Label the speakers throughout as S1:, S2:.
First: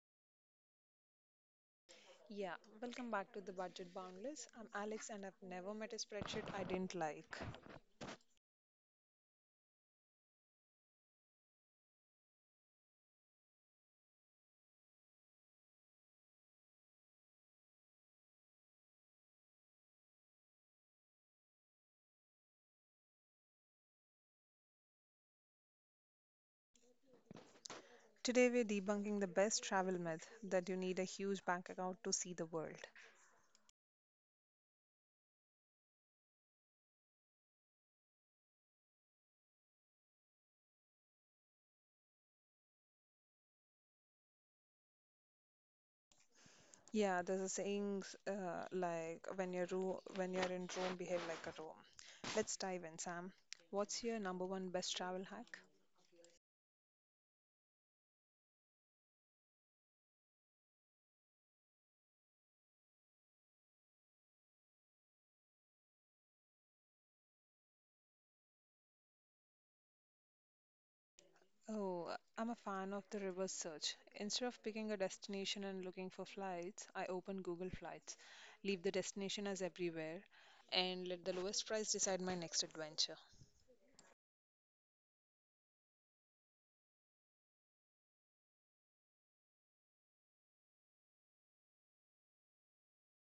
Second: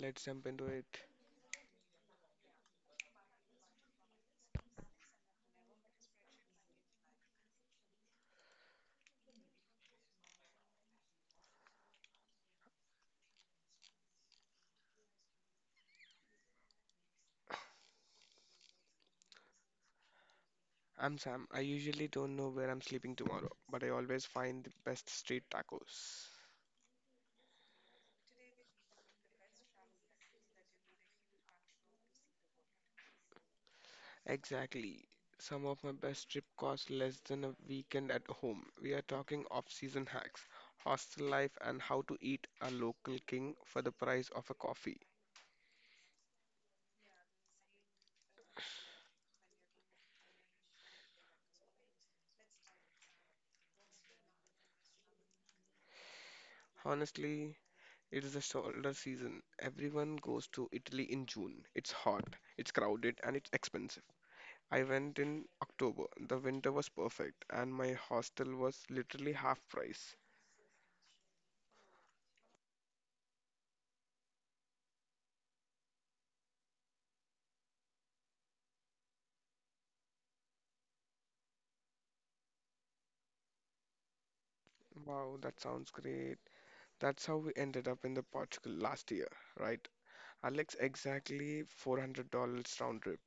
S1: let's jump into it.
S2: Yeah, welcome back to the Budget Boundless. I'm Alex, and I've never met a spreadsheet I didn't like.
S1: I'm Sam. I usually don't know where I'm sleeping tomorrow, but I always find the best street tacos.
S2: Today, we're debunking the best travel myth that you need a huge bank account to see the world.
S1: Exactly. Some of my best trip cost less than a weekend at home. We are talking off-season hacks, hostel life, and how to eat a local king for the price of a coffee.
S2: Yeah, there's a saying like when you're ro when you're in Rome, behave like a Rome. Let's dive in, Sam. What's your number one best travel hack?
S1: Honestly, it is the shoulder season. Everyone goes to Italy in June. It's hot, it's crowded, and it's expensive. I went in October. The winter was perfect, and my hostel was literally half price.
S2: Oh, I'm a fan of the reverse search. Instead of picking a destination and looking for flights, I open Google Flights, leave the destination as everywhere, and let the lowest price decide my next adventure.
S1: Wow, that sounds great. That's how we ended up in the Portugal last year, right? Alex, exactly $400 round trip.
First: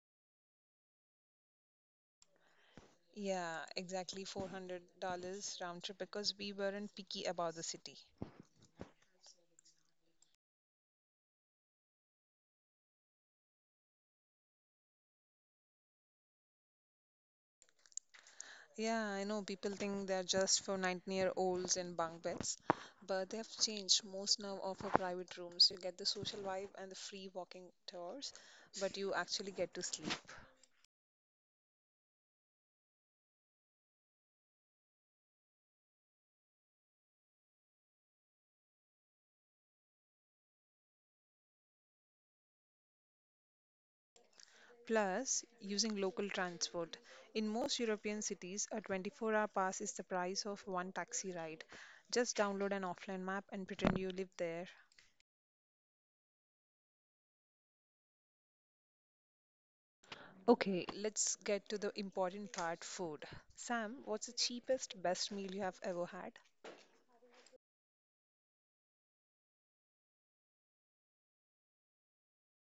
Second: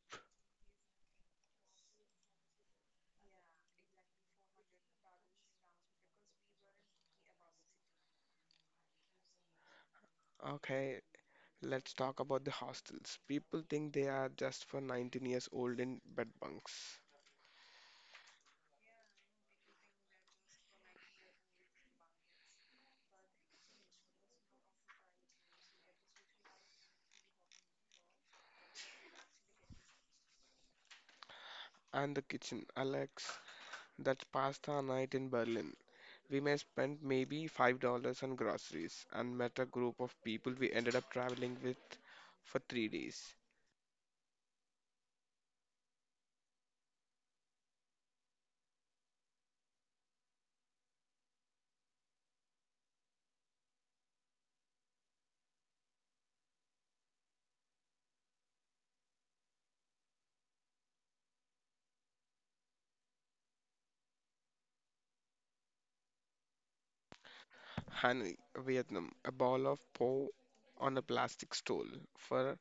S2: Yeah, exactly $400 round trip because we weren't picky about the city.
S1: Okay, let's talk about the hostels. People think they are just for 19 years old in bed bunks.
S2: Yeah, I know people think they're just for 19-year-olds in bunk beds, but they have changed. Most now offer private rooms. You get the social vibe and the free walking tours, but you actually get to sleep.
S1: And the kitchen, Alex, that's pasta night in Berlin. We may spend maybe $5 on groceries and met a group of people we ended up traveling with for 3 days.
S2: Plus, using local transport. In most European cities, a 24-hour pass is the price of one taxi ride. Just download an offline map and pretend you live there. Okay, let's get to the important part, food. Sam, what's the cheapest, best meal you have ever had?
S1: Hanoi, Vietnam, a ball of po on a plastic stole for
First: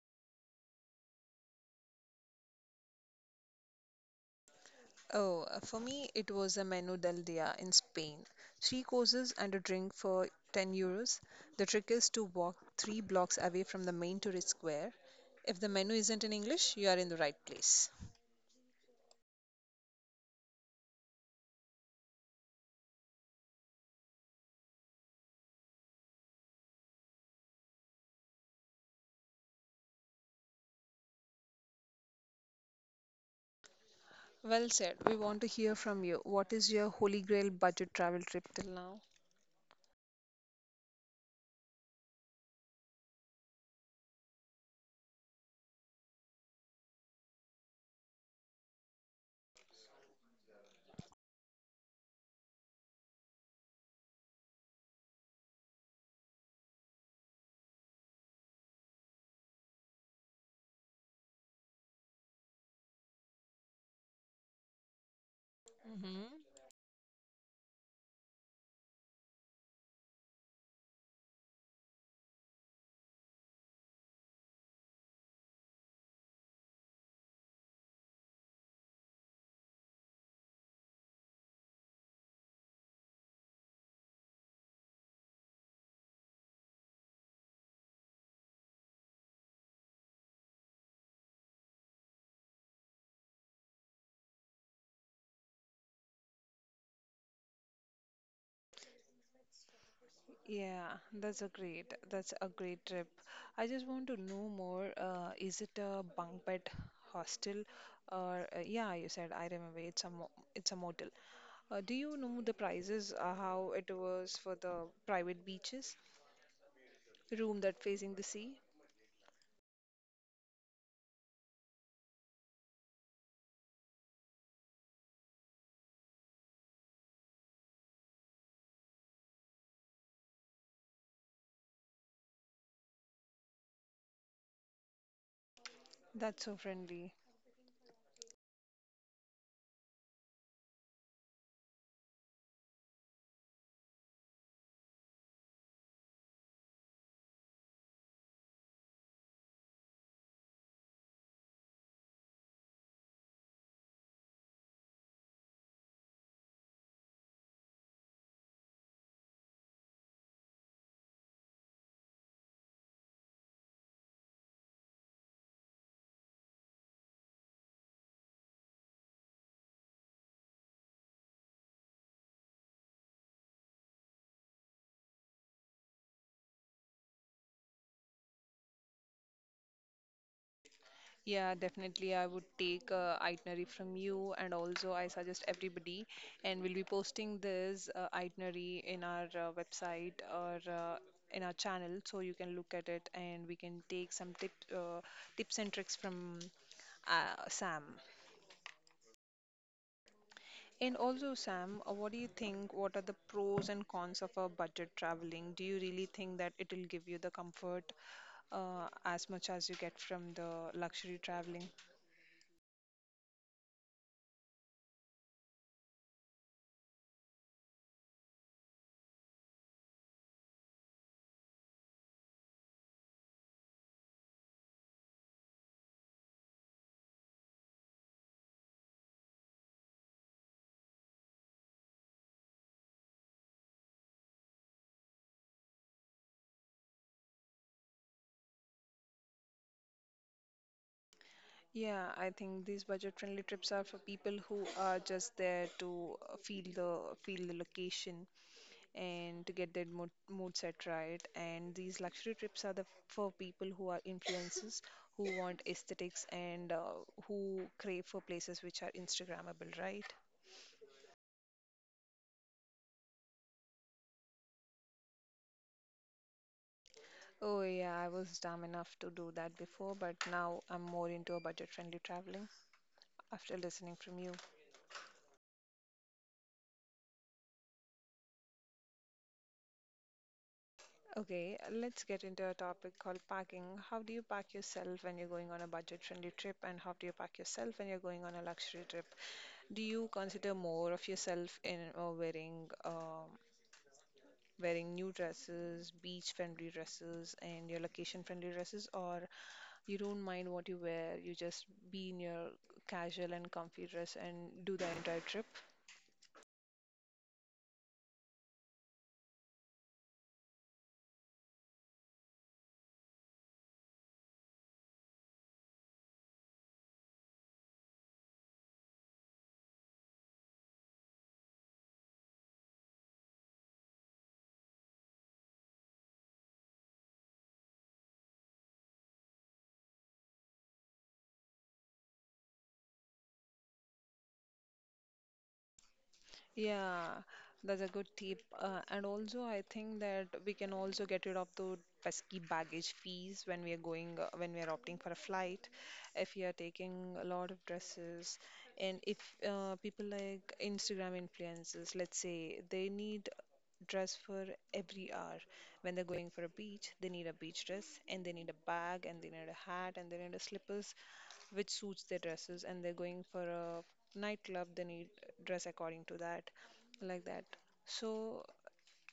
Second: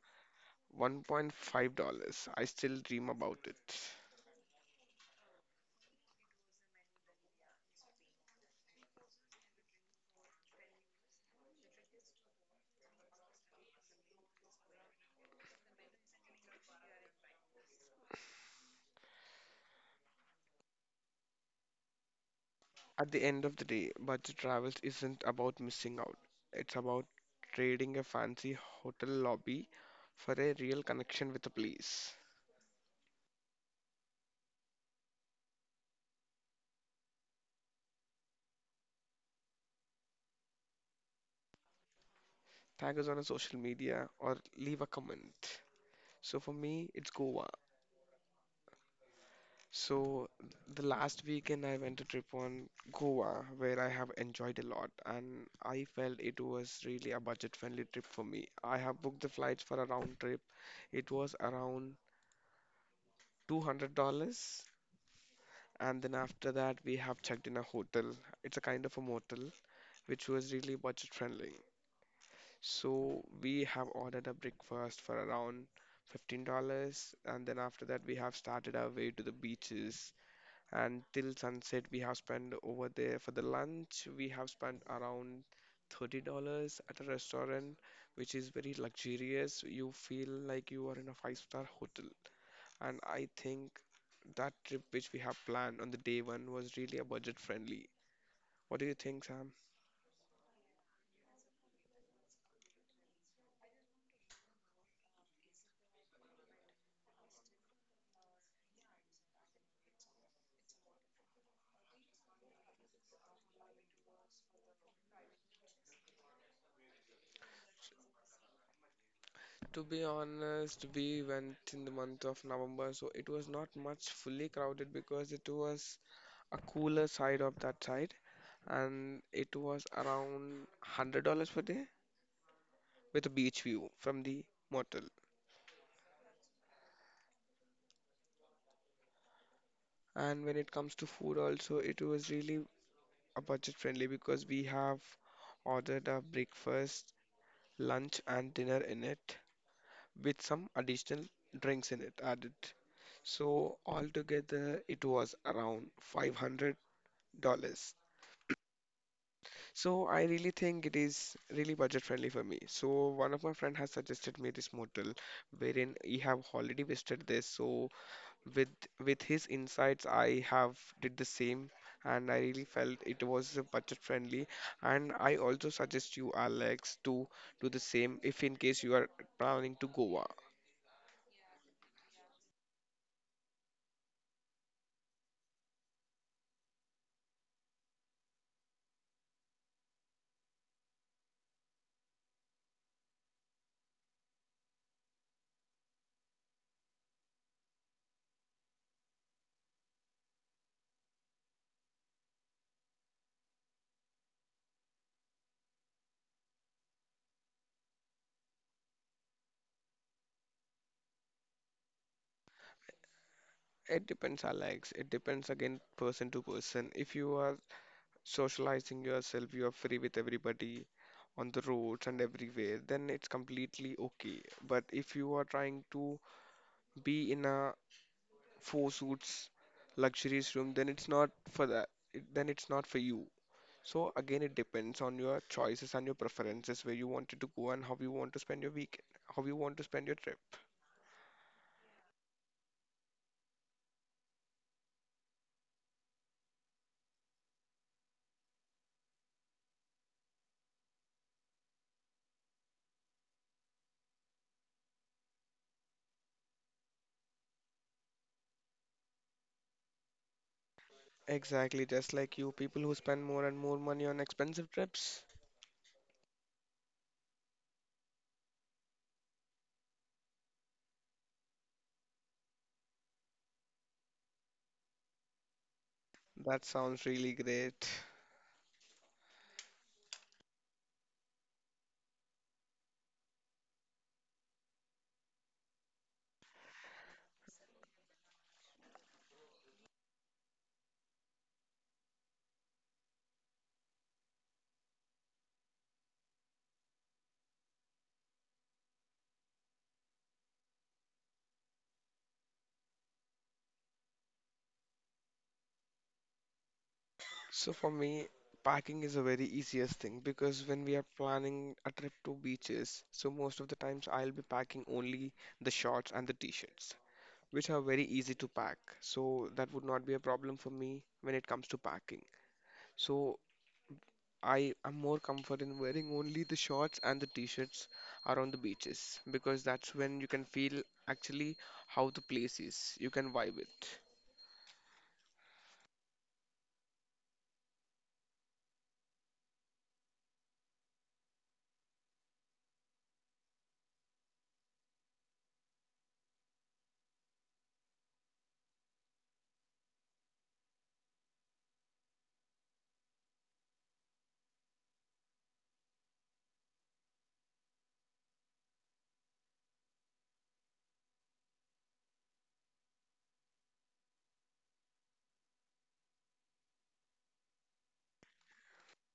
S1: $1.5. I still dream about it.
S2: Oh, for me, it was a menú del día in Spain. Three courses and a drink for €10. The trick is to walk three blocks away from the main tourist square. If the menu isn't in English, you are in the right place.
S1: At the end of the day, budget travel isn't about missing out. It's about trading a fancy hotel lobby for a real connection with a place.
S2: Well said. We want to hear from you. What is your holy grail budget travel trip till now?
S1: Tag us on a social media or leave a comment. So for me, it's Goa. So the last weekend I went a trip on Goa where I have enjoyed a lot and I felt it was really a budget-friendly trip for me. I have booked the flights for a round trip. It was around $200, and then after
S2: Mm-hmm.
S1: that we have checked in a hotel. It's a kind of a motel which was really budget-friendly. So we have ordered a breakfast for around $15, and then after that we have started our way to the beaches, and till sunset we have spent over there. For the lunch we have spent around $30 at a restaurant which is very luxurious, you feel like you are in a five-star hotel. And I think that trip which we have planned on the day one was really a budget friendly. What do you think, Sam?
S2: Yeah, that's a great trip. I just want to know more. Is it a bunk bed hostel or yeah, you said I remember it's a mo it's a motel. Do you know the prices, how it was for the private beaches? Room that facing the sea?
S1: To be honest, we went in the month of November, so it was not much fully crowded because it was a cooler side of that side, and it was around $100 per day, with a beach view from the motel.
S2: That's so friendly.
S1: And when it comes to food also, it was really a budget friendly because we have ordered a breakfast, lunch and dinner in it with some additional drinks in it added. So altogether it was around $500. So I really think it is really budget friendly for me. So one of my friend has suggested me this motel wherein he have already visited this. So with with his insights I have did the same, and I really felt it was budget friendly. And I also suggest you, Alex, to do the same if in case you are planning to Goa.
S2: Yeah, definitely. I would take a itinerary from you, and also I suggest everybody. And we'll be posting this itinerary in our website or in our channel, so you can look at it, and we can take some tips and tricks from Sam. And also, Sam, what do you think? What are the pros and cons of a budget traveling? Do you really think that it will give you the comfort as much as you get from the luxury traveling?
S1: It depends, Alex, it depends again person to person. If you are socializing yourself, you are free with everybody on the roads and everywhere, then it's completely okay. But if you are trying to be in a four suits, luxurious room, then it's not for that. It, then it's not for you. So again, it depends on your choices and your preferences, where you wanted to go and how you want to spend your week, how you want to spend your trip.
S2: Yeah, I think these budget-friendly trips are for people who are just there to feel the location and to get their mood set right. And these luxury trips are the for people who are influencers, who want aesthetics and who crave for places which are Instagrammable, right?
S1: Exactly, just like you, people who spend more and more money on expensive trips.
S2: Oh, yeah, I was dumb enough to do that before, but now I'm more into a budget-friendly traveling after listening from you.
S1: That sounds really great.
S2: Okay, let's get into a topic called packing. How do you pack yourself when you're going on a budget-friendly trip, and how do you pack yourself when you're going on a luxury trip? Do you consider more of yourself in wearing wearing new dresses, beach friendly dresses, and your location friendly dresses, or you don't mind what you wear, you just be in your casual and comfy dress and do the entire trip?
S1: So for me, packing is a very easiest thing, because when we are planning a trip to beaches, so most of the times I'll be packing only the shorts and the t-shirts, which are very easy to pack. So that would not be a problem for me when it comes to packing. So I am more comfort in wearing only the shorts and the t-shirts around the beaches, because that's when you can feel actually how the place is. You can vibe it.
S2: Yeah, that's a good tip. And also, I think that we can also get rid of the pesky baggage fees when we are going, when we are opting for a flight. If you are taking a lot of dresses, and if people like Instagram influencers, let's say, they need dress for every hour. When they're going for a beach, they need a beach dress, and they need a bag, and they need a hat, and they need a slippers which suits their dresses and they're going for a nightclub they need dress according to that like that so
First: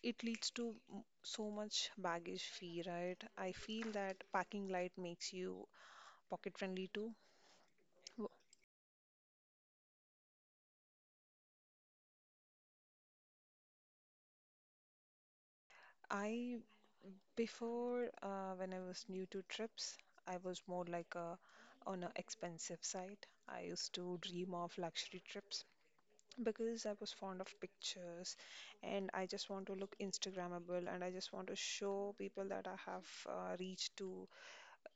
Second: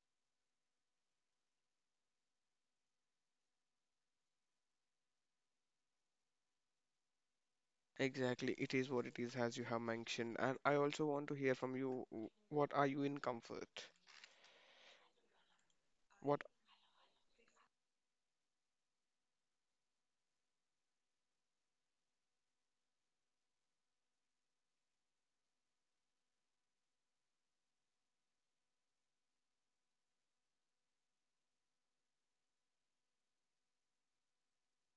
S2: it leads to so much baggage fee, right? I feel that packing light makes you pocket friendly too. W-
S1: Exactly, it is what it is, as you have mentioned. And I also want to hear from you, what are you in comfort? What,
S2: I Before when I was new to trips, I was more like a on a expensive side. I used to dream of luxury trips because I was fond of pictures and I just want to look Instagrammable and I just want to show people that I have reached to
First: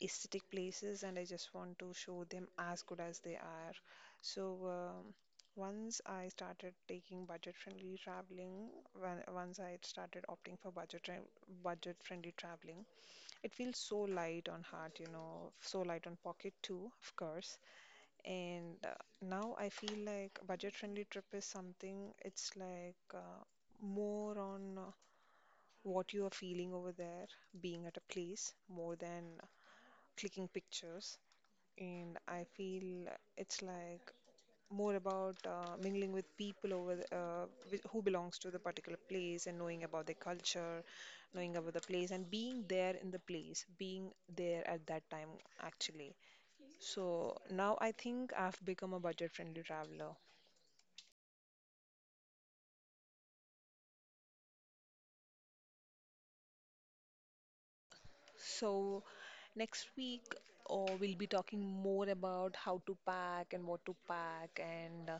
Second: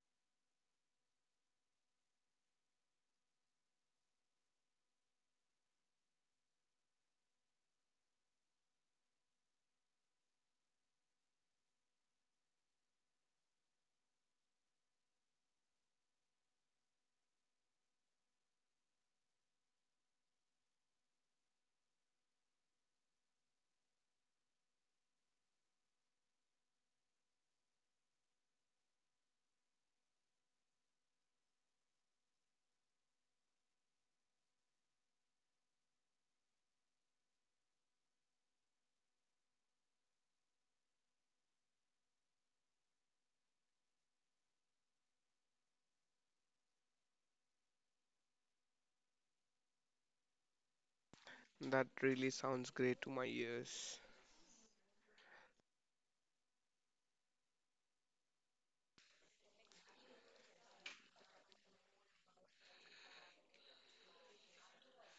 S2: aesthetic places and I just want to show them as good as they are. So once I started taking budget-friendly traveling, once I started opting for budget-friendly traveling, it feels so light on heart, you know, so light on pocket too, of course. And now I feel like budget-friendly trip is something, it's like more on what you are feeling over there, being at a place, more than clicking pictures. And I feel it's like more about mingling with people over the, who belongs to the particular place and knowing about their culture, knowing about the place, and being there in the place, being there at that time actually. So now I think I've become a budget-friendly traveler.
S1: that really sounds great to my ears.
S2: So, next week, we'll be talking more about how to pack and what to pack and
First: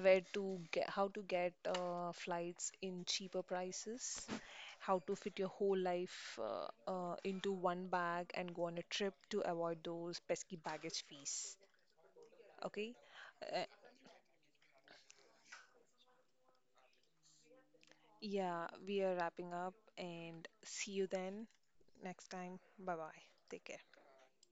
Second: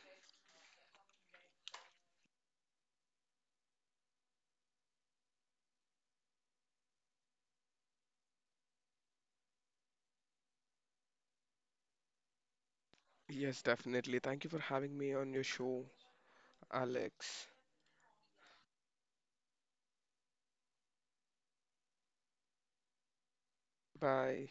S2: where to get how to get flights in cheaper prices, how to fit your whole life into one bag and go on a trip to avoid those pesky baggage fees. Okay?
S1: Yes,
S2: Uh,
S1: definitely. Thank you for having me on your show, Alex.
S2: yeah, we are wrapping up and see you then next time. Bye bye. Take care.
S1: Bye.